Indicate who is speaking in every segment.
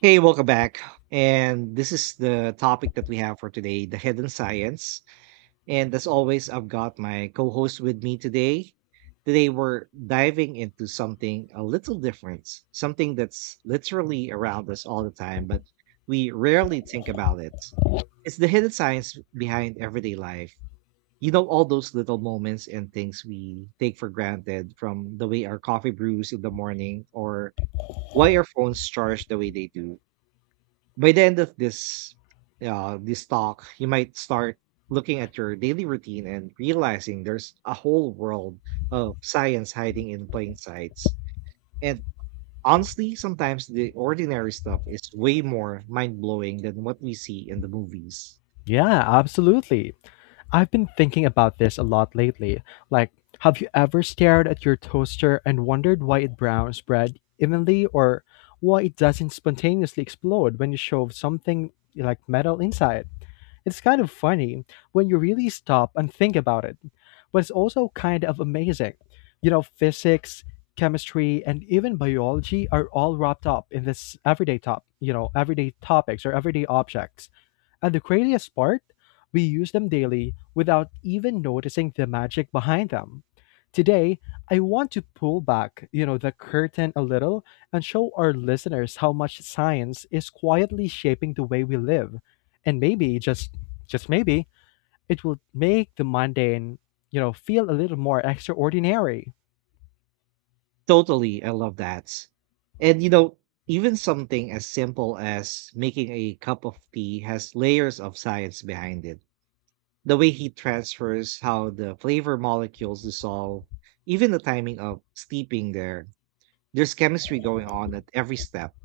Speaker 1: Hey, welcome back. And this is the topic that we have for today, the hidden science. And as always, I've got my co host with me today. Today, we're diving into something a little different, something that's literally around us all the time, but we rarely think about it. It's the hidden science behind everyday life. You know, all those little moments and things we take for granted, from the way our coffee brews in the morning or why our phones charge the way they do. By the end of this talk, you might start looking at your daily routine and realizing there's a whole world of science hiding in plain sights. And honestly, sometimes the ordinary stuff is way more mind blowing than what we see in the movies.
Speaker 2: Yeah, absolutely. I've been thinking about this a lot lately. Like, have you ever stared at your toaster and wondered why it browns bread evenly or why it doesn't spontaneously explode when you shove something like metal inside? It's kind of funny when you really stop and think about it, but it's also kind of amazing. You know, physics, chemistry, and even biology are all wrapped up in this everyday topics or everyday objects and the craziest part? We use them daily without even noticing the magic behind them. Today, I want to pull back, the curtain a little and show our listeners how much science is quietly shaping the way we live. And maybe just maybe it will make the mundane, feel a little more extraordinary.
Speaker 1: Totally, I love that. And you know, even something as simple as making a cup of tea has layers of science behind it. The way he transfers, how the flavor molecules dissolve, even the timing of steeping, there's chemistry going on at every step.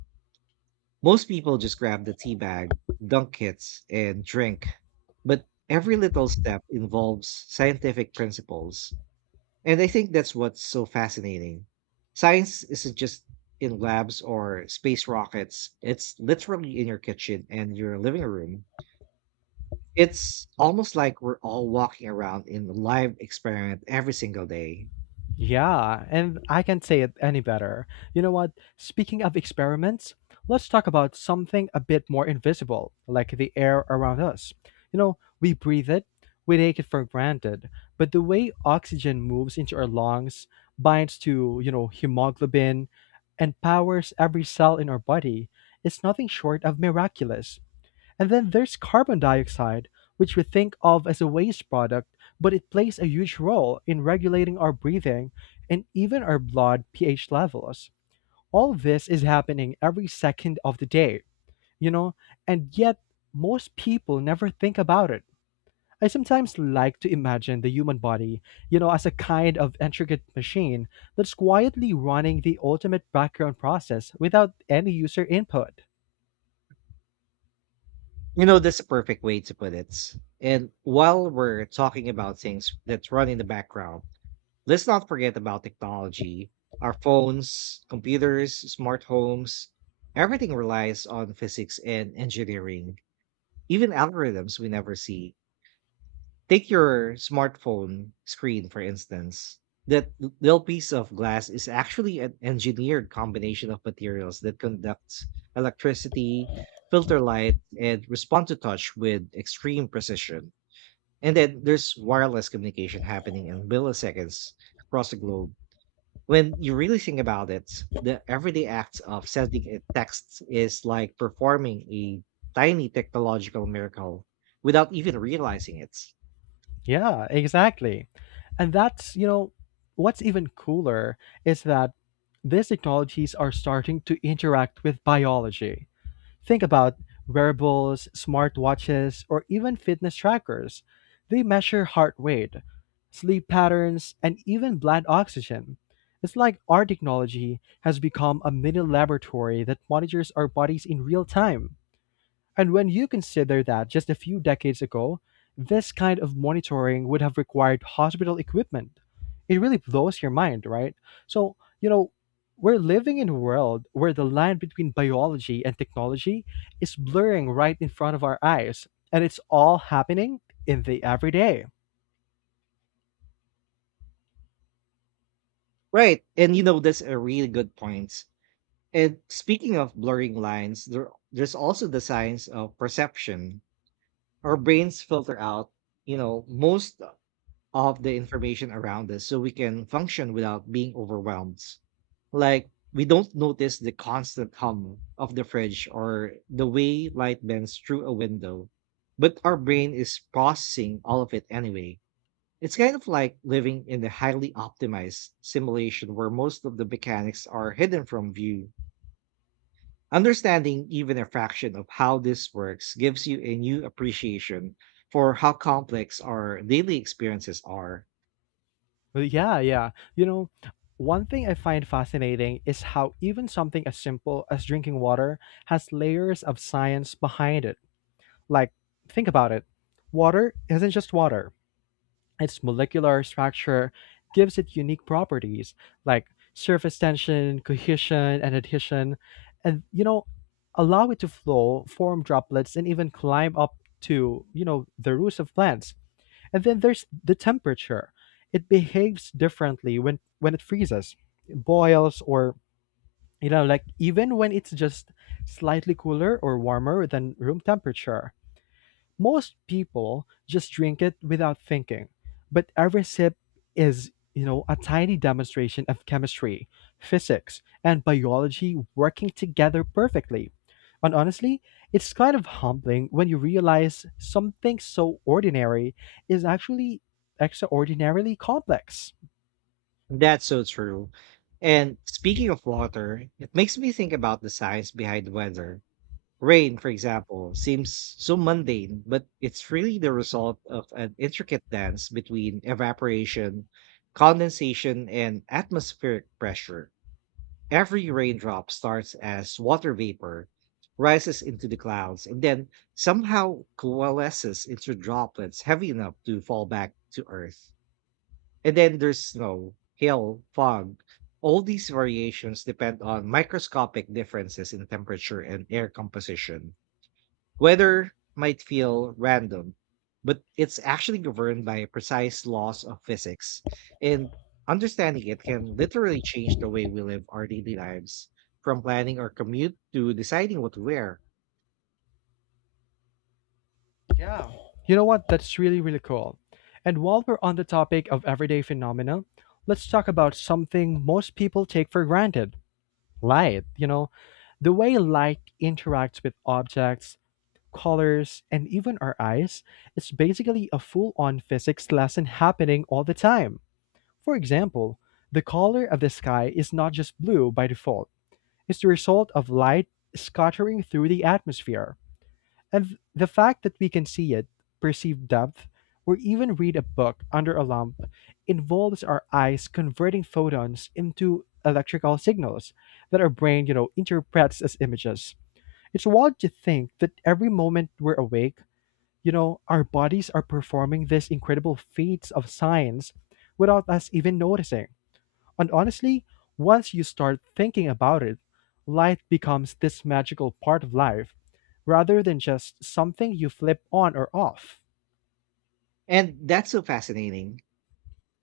Speaker 1: Most people just grab the tea bag, dunk it, and drink, but every little step involves scientific principles. And I think that's what's so fascinating. Science isn't just in labs or space rockets, it's literally in your kitchen and your living room. It's almost like we're all walking around in a live experiment every single day.
Speaker 2: Yeah, and I can't say it any better. You know what? Speaking of experiments, let's talk about something a bit more invisible, like the air around us. You know, we breathe it, we take it for granted, but the way oxygen moves into our lungs, binds to, hemoglobin, and powers every cell in our body is nothing short of miraculous. And then there's carbon dioxide, which we think of as a waste product, but it plays a huge role in regulating our breathing and even our blood pH levels. All this is happening every second of the day, you know, and yet most people never think about it. I sometimes like to imagine the human body, as a kind of intricate machine that's quietly running the ultimate background process without any user input.
Speaker 1: You know, that's a perfect way to put it. And while we're talking about things that run in the background, let's not forget about technology. Our phones, computers, smart homes, everything relies on physics and engineering, even algorithms we never see. Take your smartphone screen, for instance. That little piece of glass is actually an engineered combination of materials that conducts electricity, filter light, and respond to touch with extreme precision. And then there's wireless communication happening in milliseconds across the globe. When you really think about it, the everyday act of sending a text is like performing a tiny technological miracle without even realizing it.
Speaker 2: Yeah, exactly. And that's what's even cooler is that these technologies are starting to interact with biology. Think about wearables, smartwatches, or even fitness trackers. They measure heart rate, sleep patterns, and even blood oxygen. It's like our technology has become a mini laboratory that monitors our bodies in real time. And when you consider that just a few decades ago, this kind of monitoring would have required hospital equipment, it really blows your mind, right? So, we're living in a world where the line between biology and technology is blurring right in front of our eyes, and it's all happening in the everyday.
Speaker 1: Right. And you know, that's a really good point. And speaking of blurring lines, there's also the science of perception. Our brains filter out, you know, most of the information around us so we can function without being overwhelmed. Like, we don't notice the constant hum of the fridge or the way light bends through a window, but our brain is processing all of it anyway. It's kind of like living in a highly optimized simulation where most of the mechanics are hidden from view. Understanding even a fraction of how this works gives you a new appreciation for how complex our daily experiences are.
Speaker 2: Well, yeah, yeah. One thing I find fascinating is how even something as simple as drinking water has layers of science behind it. Like, think about it. Water isn't just water. Its molecular structure gives it unique properties like surface tension, cohesion, and adhesion, and allow it to flow, form droplets, and even climb up to, the roots of plants. And then there's the temperature. It behaves differently when it freezes, it boils, or even when it's just slightly cooler or warmer than room temperature most people just drink it without thinking, but every sip is, a tiny demonstration of chemistry, physics, and biology working together perfectly. And honestly, it's kind of humbling when you realize something so ordinary is actually extraordinarily complex.
Speaker 1: That's so true. And speaking of water, it makes me think about the science behind weather. Rain, for example, seems so mundane, but it's really the result of an intricate dance between evaporation, condensation, and atmospheric pressure. Every raindrop starts as water vapor, rises into the clouds, and then somehow coalesces into droplets heavy enough to fall back to Earth. And then there's snow, hail, fog. All these variations depend on microscopic differences in temperature and air composition. Weather might feel random, but it's actually governed by precise laws of physics, and understanding it can literally change the way we live our daily lives, from planning our commute to deciding what to wear.
Speaker 2: Yeah. You know what? That's really, really cool. And while we're on the topic of everyday phenomena, let's talk about something most people take for granted. Light, the way light interacts with objects, colors, and even our eyes, it's basically a full on physics lesson happening all the time. For example, the color of the sky is not just blue by default, it's the result of light scattering through the atmosphere. And the fact that we can see it, perceive depth, or even read a book under a lamp involves our eyes converting photons into electrical signals that our brain, interprets as images. It's wild to think that every moment we're awake, our bodies are performing these incredible feats of science without us even noticing. And honestly, once you start thinking about it, light becomes this magical part of life rather than just something you flip on or off.
Speaker 1: And that's so fascinating.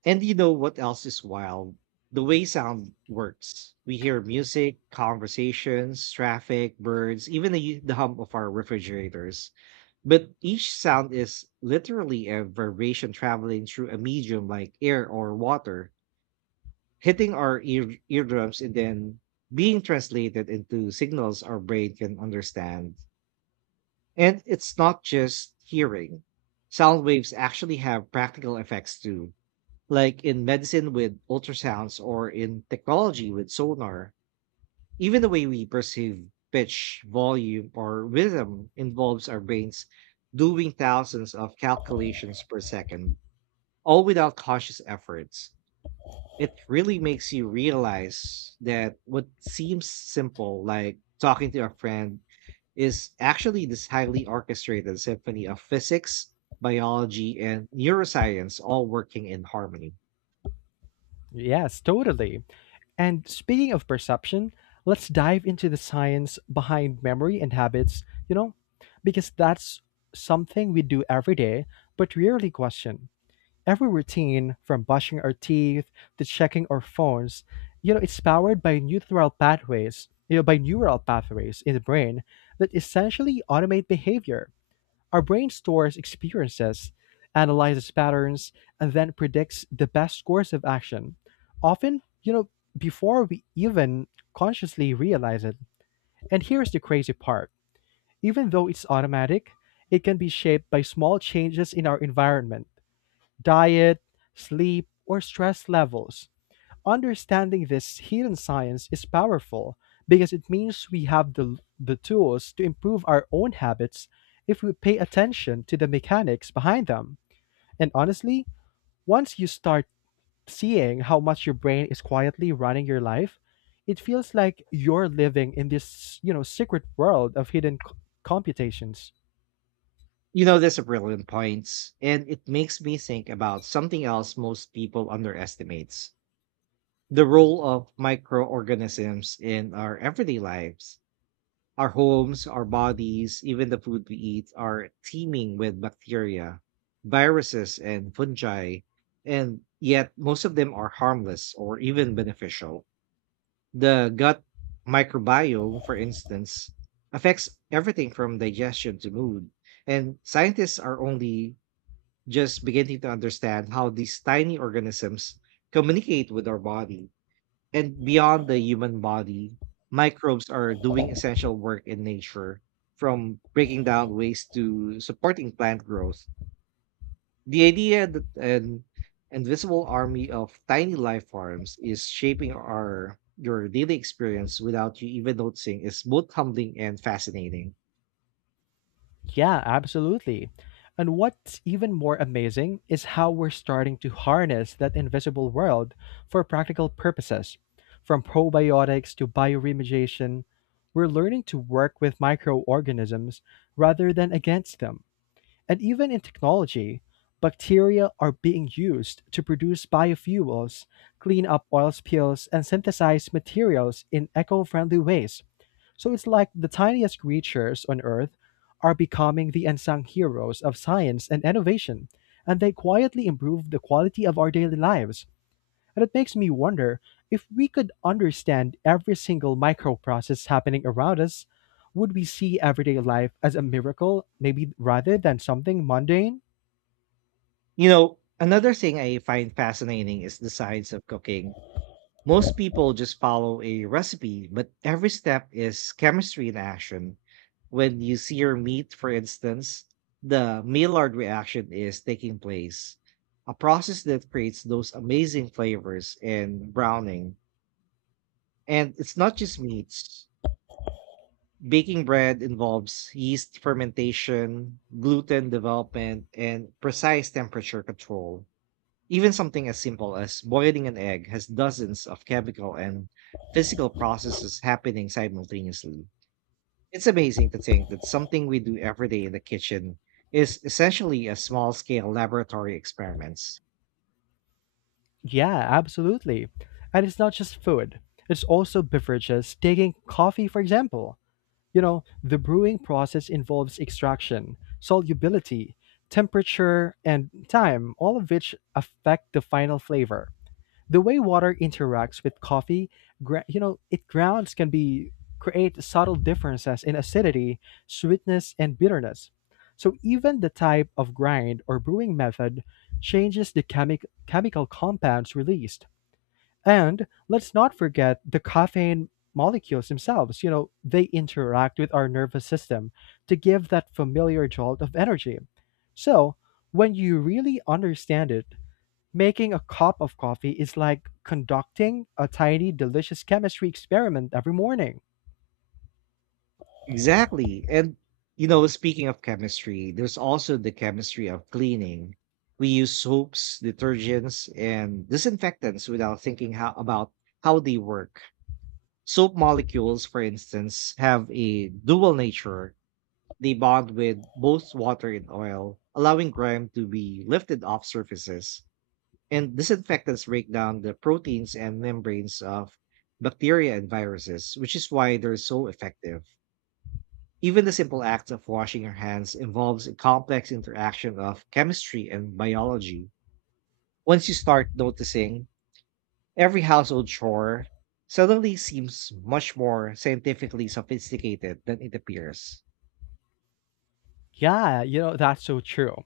Speaker 1: And you know what else is wild? The way sound works. We hear music, conversations, traffic, birds, even the hum of our refrigerators. But each sound is literally a vibration traveling through a medium like air or water, hitting our eardrums and then being translated into signals our brain can understand. And it's not just hearing, sound waves actually have practical effects too, like in medicine with ultrasounds or in technology with sonar. Even the way we perceive pitch, volume, or rhythm involves our brains doing thousands of calculations per second, all without conscious efforts. It really makes you realize that what seems simple, like talking to a friend, is actually this highly orchestrated symphony of physics, biology, and neuroscience all working in harmony.
Speaker 2: Yes, totally. And speaking of perception, let's dive into the science behind memory and habits, you know, because that's something we do every day but rarely question. Every routine, from brushing our teeth to checking our phones, it's powered by neural pathways in the brain that essentially automate behavior. Our brain stores experiences, analyzes patterns, and then predicts the best course of action. Often, before we even consciously realize it. And here's the crazy part. Even though it's automatic, it can be shaped by small changes in our environment diet, sleep, or stress levels. Understanding this hidden science is powerful because it means we have the tools to improve our own habits if we pay attention to the mechanics behind them. And honestly, once you start seeing how much your brain is quietly running your life, it feels like you're living in this secret world of hidden computations.
Speaker 1: You know, that's a brilliant point, and it makes me think about something else most people underestimates: the role of microorganisms in our everyday lives. Our homes, our bodies, even the food we eat are teeming with bacteria, viruses, and fungi, and yet most of them are harmless or even beneficial. The gut microbiome, for instance, affects everything from digestion to mood, and scientists are only just beginning to understand how these tiny organisms communicate with our body. And beyond the human body, microbes are doing essential work in nature, from breaking down waste to supporting plant growth. The idea that an invisible army of tiny life forms is shaping our your daily experience without you even noticing is both humbling and fascinating.
Speaker 2: Yeah, absolutely. And what's even more amazing is how we're starting to harness that invisible world for practical purposes. From probiotics to bioremediation, we're learning to work with microorganisms rather than against them. And even in technology, bacteria are being used to produce biofuels, clean up oil spills, and synthesize materials in eco friendly ways. So it's like the tiniest creatures on Earth are becoming the unsung heroes of science and innovation, and they quietly improve the quality of our daily lives. And it makes me wonder if we could understand every single microprocess happening around us, would we see everyday life as a miracle, maybe rather than something mundane?
Speaker 1: You know, another thing I find fascinating is the science of cooking. Most people just follow a recipe, but every step is chemistry in action. When you sear meat, for instance, the Maillard reaction is taking place, a process that creates those amazing flavors and browning. And it's not just meats. Baking bread involves yeast fermentation, gluten development, and precise temperature control. Even something as simple as boiling an egg has dozens of chemical and physical processes happening simultaneously. It's amazing to think that something we do every day in the kitchen is essentially a small scale laboratory experiments.
Speaker 2: Yeah, absolutely. And it's not just food, it's also beverages. Taking coffee, for example. You know, the brewing process involves extraction, solubility, temperature, and time, all of which affect the final flavor. The way water interacts with coffee, gra- you know, it grounds can be create subtle differences in acidity, sweetness, and bitterness. So even the type of grind or brewing method changes the chemical compounds released. And let's not forget the caffeine molecules themselves. You know, they interact with our nervous system to give that familiar jolt of energy. So when you really understand it, making a cup of coffee is like conducting a tiny, delicious chemistry experiment every morning.
Speaker 1: Exactly. And you know, speaking of chemistry, there's also the chemistry of cleaning. We use soaps, detergents, and disinfectants without thinking how, about how they work. Soap molecules, for instance, have a dual nature. They bond with both water and oil, allowing grime to be lifted off surfaces, and disinfectants break down the proteins and membranes of bacteria and viruses, which is why they're so effective. Even the simple act of washing your hands involves a complex interaction of chemistry and biology. Once you start noticing, every household chore suddenly seems much more scientifically sophisticated than it appears.
Speaker 2: Yeah, that's so true.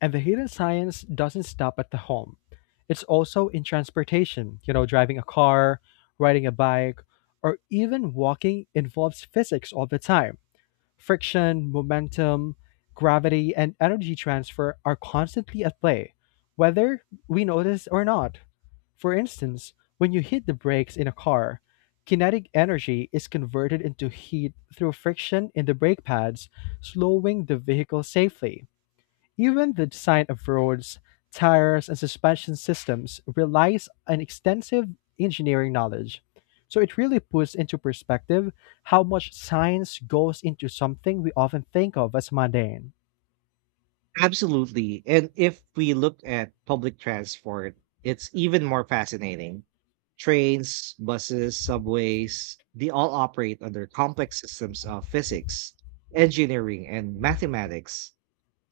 Speaker 2: And the hidden science doesn't stop at the home. It's also in transportation. You know, driving a car, riding a bike, or even walking involves physics all the time. Friction, momentum, gravity, and energy transfer are constantly at play, whether we notice or not. For instance, when you hit the brakes in a car, kinetic energy is converted into heat through friction in the brake pads, slowing the vehicle safely. Even the design of roads, tires and suspension systems relies on extensive engineering knowledge. So it really puts into perspective how much science goes into something we often think of as mundane.
Speaker 1: Absolutely. And if we look at public transport, it's even more fascinating. Trains, buses, subways, they all operate under complex systems of physics, engineering, and mathematics.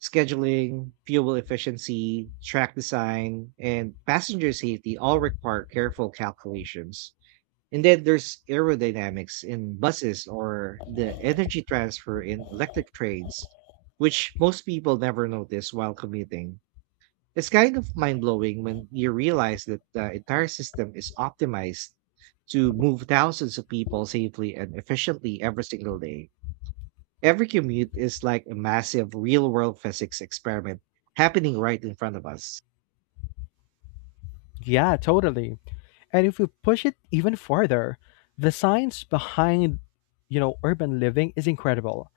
Speaker 1: Scheduling, fuel efficiency, track design, and passenger safety all require careful calculations. And then there's aerodynamics in buses or the energy transfer in electric trains, which most people never notice while commuting. It's kind of mind blowing when you realize that the entire system is optimized to move thousands of people safely and efficiently every single day. Every commute is like a massive real world physics experiment happening right in front of us.
Speaker 2: Yeah, totally. And if we push it even further, the science behind, urban living is incredible.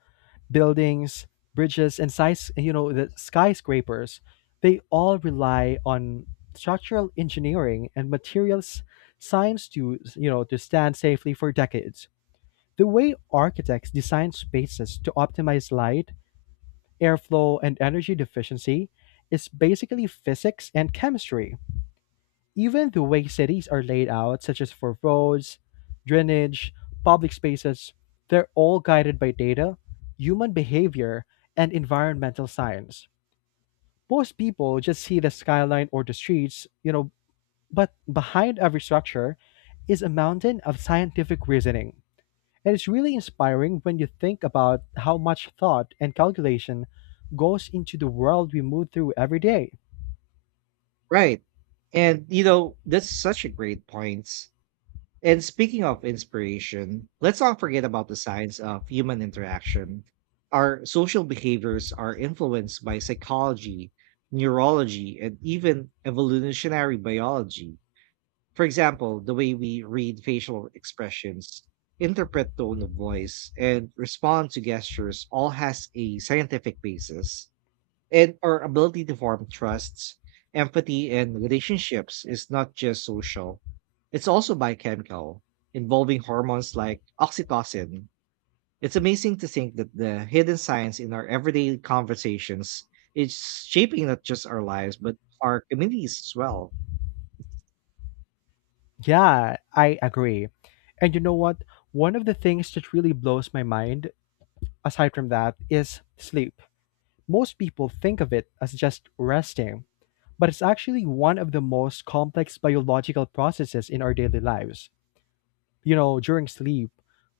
Speaker 2: Buildings, bridges, and size, the skyscrapers, they all rely on structural engineering and materials science to, to stand safely for decades. The way architects design spaces to optimize light, airflow, and energy efficiency is basically physics and chemistry. Even the way cities are laid out, such as for roads, drainage, public spaces, they're all guided by data, human behavior, and environmental science. Most people just see the skyline or the streets, but behind every structure is a mountain of scientific reasoning. And it's really inspiring when you think about how much thought and calculation goes into the world we move through every day.
Speaker 1: Right. And, you know, that's such a great point. And speaking of inspiration, let's not forget about the science of human interaction. Our social behaviors are influenced by psychology, neurology, and even evolutionary biology. For example, the way we read facial expressions, interpret tone of voice, and respond to gestures all has a scientific basis. And our ability to form trusts, empathy, and relationships is not just social, it's also biochemical, involving hormones like oxytocin. It's amazing to think that the hidden science in our everyday conversations is shaping not just our lives, but our communities as well.
Speaker 2: Yeah, I agree. And you know what? One of the things that really blows my mind, aside from that, is sleep. Most people think of it as just resting, but it's actually one of the most complex biological processes in our daily lives. You know, during sleep,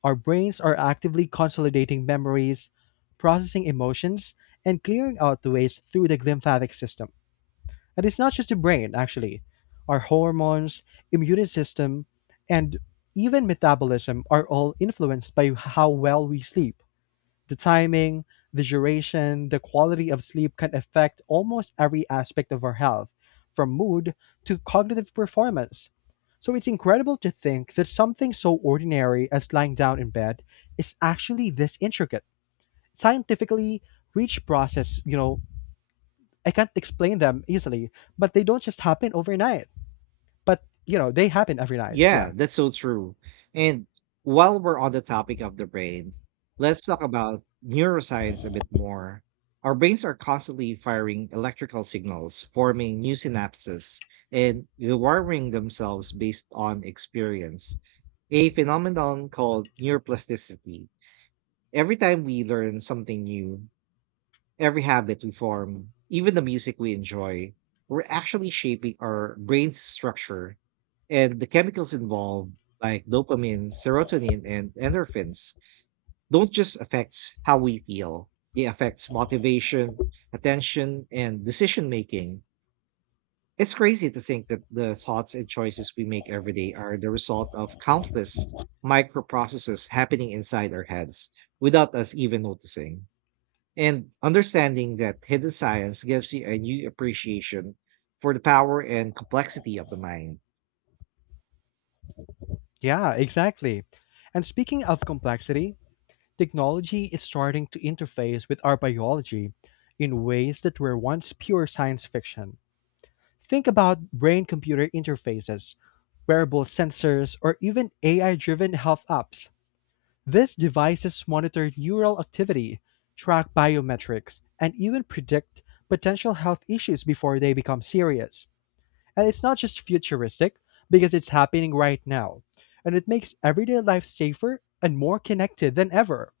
Speaker 2: our brains are actively consolidating memories, processing emotions, and clearing out the waste through the lymphatic system. And it's not just the brain, actually. Our hormones, immune system, and even metabolism are all influenced by how well we sleep. The timing, the duration, the quality of sleep can affect almost every aspect of our health, from mood to cognitive performance. So it's incredible to think that something so ordinary as lying down in bed is actually this intricate, scientifically rich process. I can't explain them easily, but they don't just happen overnight. But, they happen every night.
Speaker 1: Yeah,
Speaker 2: Yeah.
Speaker 1: that's so true. And while we're on the topic of the brain, let's talk about neuroscience a bit more. Our brains are constantly firing electrical signals, forming new synapses, and rewiring themselves based on experience, a phenomenon called neuroplasticity. Every time we learn something new, every habit we form, even the music we enjoy, we're actually shaping our brain's structure. And the chemicals involved, like dopamine, serotonin, and endorphins, don't just affect how we feel. They affect motivation, attention, and decision making. It's crazy to think that the thoughts and choices we make every day are the result of countless microprocesses happening inside our heads without us even noticing. And understanding that hidden science gives you a new appreciation for the power and complexity of the mind.
Speaker 2: Yeah, exactly. And speaking of complexity, technology is starting to interface with our biology in ways that were once pure science fiction. Think about brain computer interfaces, wearable sensors, or even AI driven health apps. These devices monitor neural activity, track biometrics, and even predict potential health issues before they become serious. And it's not just futuristic, because it's happening right now. And it makes everyday life safer and more connected than ever.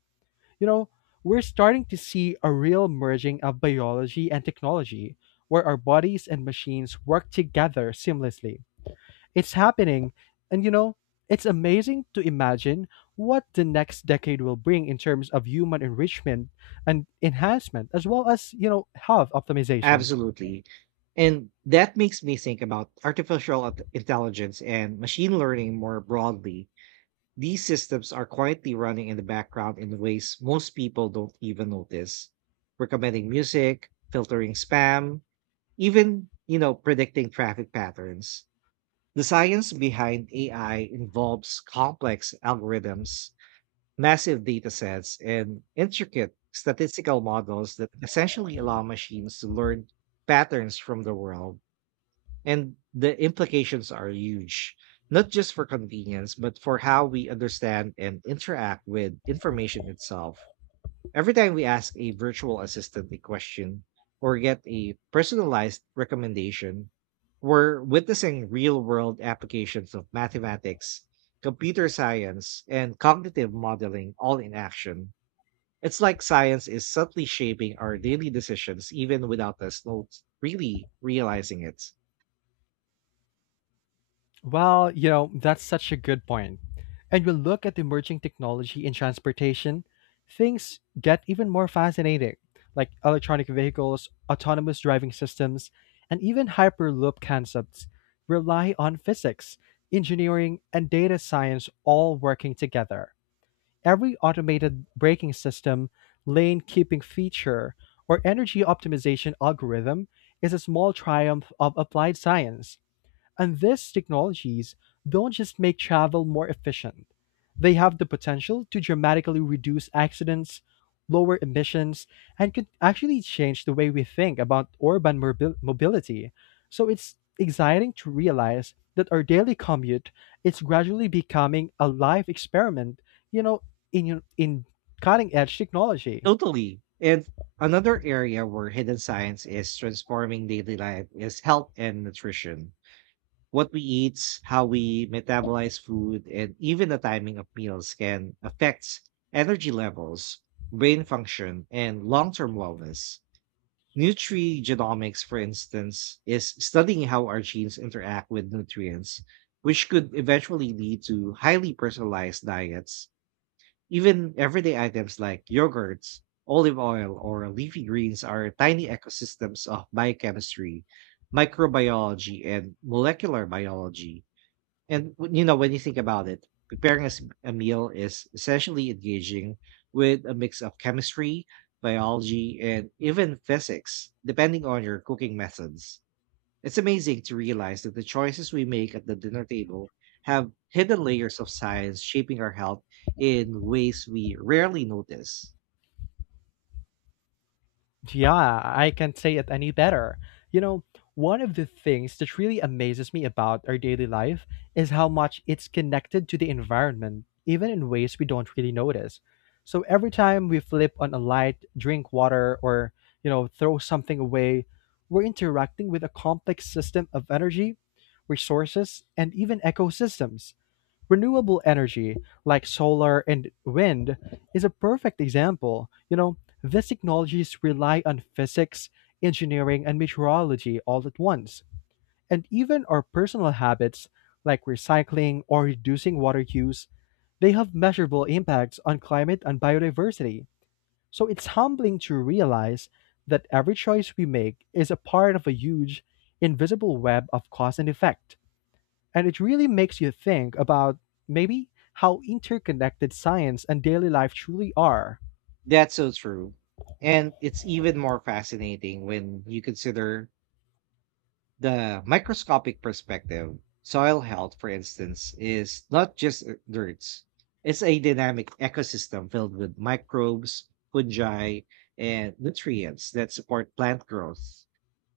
Speaker 2: You know, we're starting to see a real merging of biology and technology, where our bodies and machines work together seamlessly. It's happening. And it's amazing to imagine what the next decade will bring in terms of human enrichment and enhancement, as well as, health optimization.
Speaker 1: Absolutely. And that makes me think about artificial intelligence and machine learning more broadly. These systems are quietly running in the background in ways most people don't even notice, recommending music, filtering spam, even, you know, predicting traffic patterns. The science behind AI involves complex algorithms, massive datasets and intricate statistical models that essentially allow machines to learn patterns from the world. And the implications are huge, not just for convenience, but for how we understand and interact with information itself. Every time we ask a virtual assistant a question or get a personalized recommendation, we're witnessing real world applications of mathematics, computer science, and cognitive modeling all in action. It's like science is subtly shaping our daily decisions even without us not really realizing it.
Speaker 2: Well, you know, that's such a good point. And we'll look at emerging technology in transportation, things get even more fascinating, like electronic vehicles, autonomous driving systems, and even hyperloop concepts rely on physics, engineering, and data science all working together. Every automated braking system, lane keeping feature, or energy optimization algorithm is a small triumph of applied science. And these technologies don't just make travel more efficient, they have the potential to dramatically reduce accidents, lower emissions, and could actually change the way we think about urban mobility. So it's exciting to realize that our daily commute is gradually becoming a life experiment, you know, in cutting edge technology.
Speaker 1: Totally. And another area where hidden science is transforming daily life is health and nutrition. What we eat, how we metabolize food, and even the timing of meals can affect energy levels, brain function, and long term wellness. Nutrigenomics, for instance, is studying how our genes interact with nutrients, which could eventually lead to highly personalized diets. Even everyday items like yogurts, olive oil, or leafy greens are tiny ecosystems of biochemistry, microbiology, and molecular biology. And you know, when you think about it, preparing a meal is essentially engaging with a mix of chemistry, biology, and even physics, depending on your cooking methods. It's amazing to realize that the choices we make at the dinner table have hidden layers of science shaping our health in ways we rarely notice.
Speaker 2: Yeah, I can't say it any better. You know, one of the things that really amazes me about our daily life is how much it's connected to the environment, even in ways we don't really notice. So every time we flip on a light, drink water, or, throw something away, we're interacting with a complex system of energy, resources, and even ecosystems. Renewable energy like solar and wind is a perfect example. You know, these technologies rely on physics, engineering, and meteorology all at once. And even our personal habits, like recycling or reducing water use, they have measurable impacts on climate and biodiversity. So it's humbling to realize that every choice we make is a part of a huge, invisible web of cause and effect. And it really makes you think about maybe how interconnected science and daily life truly are.
Speaker 1: That's so true. And it's even more fascinating when you consider the microscopic perspective. Soil health, for instance, is not just dirt. It's a dynamic ecosystem filled with microbes, fungi, and nutrients that support plant growth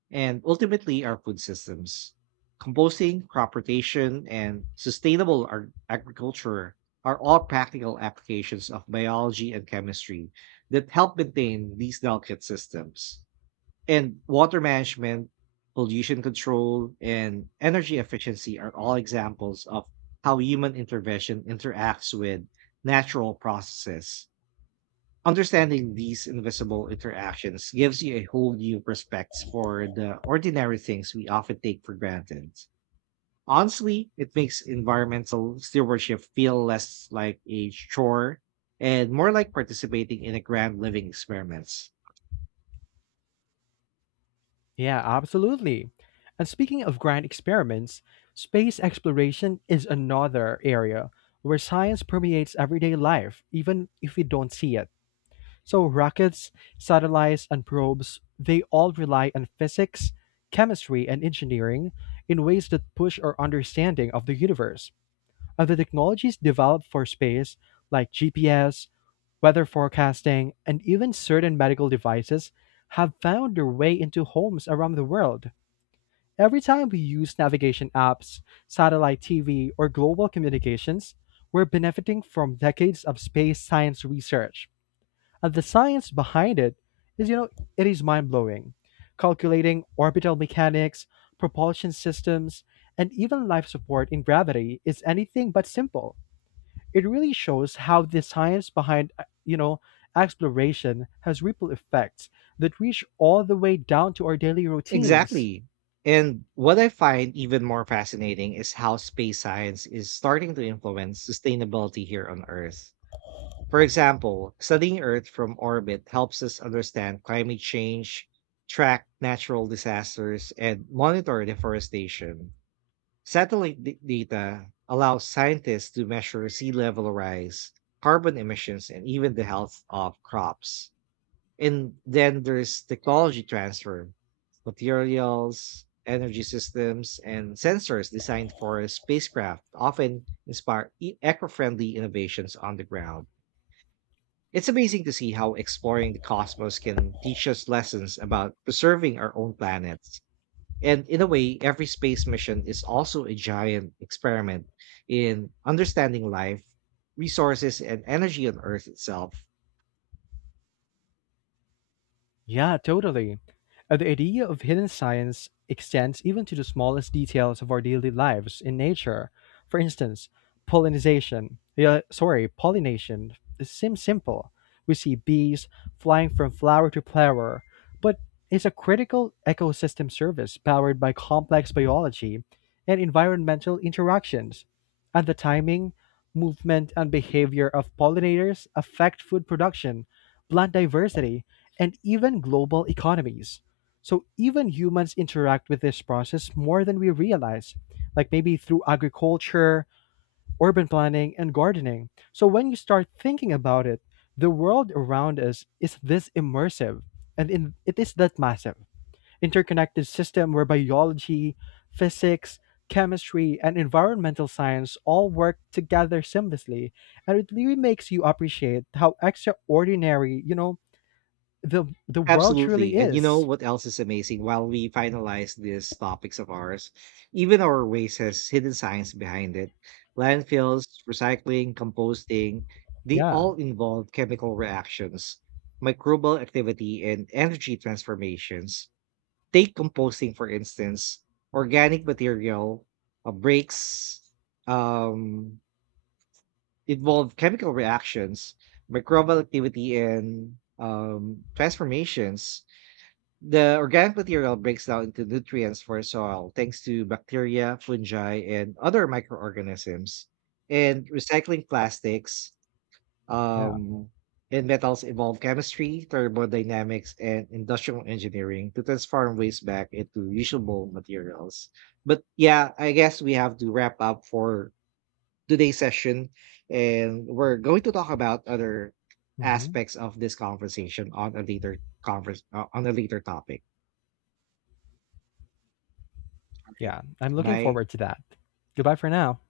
Speaker 1: and ultimately our food systems. Composting, crop rotation, and sustainable agriculture are all practical applications of biology and chemistry that help maintain these delicate systems. And water management, pollution control, and energy efficiency are all examples of how human intervention interacts with natural processes. Understanding these invisible interactions gives you a whole new perspective for the ordinary things we often take for granted. Honestly, it makes environmental stewardship feel less like a chore and more like participating in a grand living experiment.
Speaker 2: Yeah, absolutely. And speaking of grand experiments, space exploration is another area where science permeates everyday life, even if we don't see it. So, rockets, satellites, and probes, they all rely on physics, chemistry, and engineering in ways that push our understanding of the universe. And the technologies developed for space, like GPS, weather forecasting, and even certain medical devices have found their way into homes around the world. Every time we use navigation apps, satellite TV, or global communications, we're benefiting from decades of space science research. And the science behind it is, it is mind blowing. Calculating orbital mechanics, propulsion systems, and even life support in gravity is anything but simple. It really shows how the science behind, exploration has ripple effects that reach all the way down to our daily routines.
Speaker 1: Exactly. And what I find even more fascinating is how space science is starting to influence sustainability here on Earth. For example, studying Earth from orbit helps us understand climate change, track natural disasters, and monitor deforestation. Satellite data allows scientists to measure sea level rise, carbon emissions, and even the health of crops. And then there's technology transfer, materials, energy systems, and sensors designed for spacecraft often inspire eco-friendly innovations on the ground. It's amazing to see how exploring the cosmos can teach us lessons about preserving our own planets. And in a way, every space mission is also a giant experiment in understanding life, resources, and energy on Earth itself.
Speaker 2: Yeah, totally. The idea of hidden science extends even to the smallest details of our daily lives in nature. For instance, pollination. Yeah, sorry, pollination. It seems simple. We see bees flying from flower to flower, but it's a critical ecosystem service powered by complex biology and environmental interactions. And the timing, movement, and behavior of pollinators affect food production, plant diversity, and even global economies. So even humans interact with this process more than we realize, like maybe through agriculture, urban planning, and gardening. So when you start thinking about it, the world around us is this immersive it is that massive interconnected system where biology, physics, chemistry, and environmental science all work together seamlessly. And it really makes you appreciate how extraordinary, the world truly
Speaker 1: Absolutely. And you know
Speaker 2: is.
Speaker 1: what else is amazing? While we finalize these topics of ours, even our waste has hidden science behind it. Landfills, recycling, composting, they
Speaker 2: Yeah.
Speaker 1: all involve chemical reactions, microbial activity, and energy transformations. Take composting, for instance, organic material breaks um, involve chemical reactions, microbial activity, and transformations, the organic material breaks down into nutrients for soil thanks to bacteria, fungi, and other microorganisms. And recycling plastics
Speaker 2: Yeah.
Speaker 1: um, and metals involve chemistry, thermodynamics, and industrial engineering to transform waste back into usable materials. But yeah, I guess we have to wrap up for today's session. And we're going to talk about other
Speaker 2: Hmm.
Speaker 1: aspects of this conversation on a later conference on a later topic. Alright,
Speaker 2: Yeah. I'm looking
Speaker 1: bye.
Speaker 2: forward to that. Goodbye for now.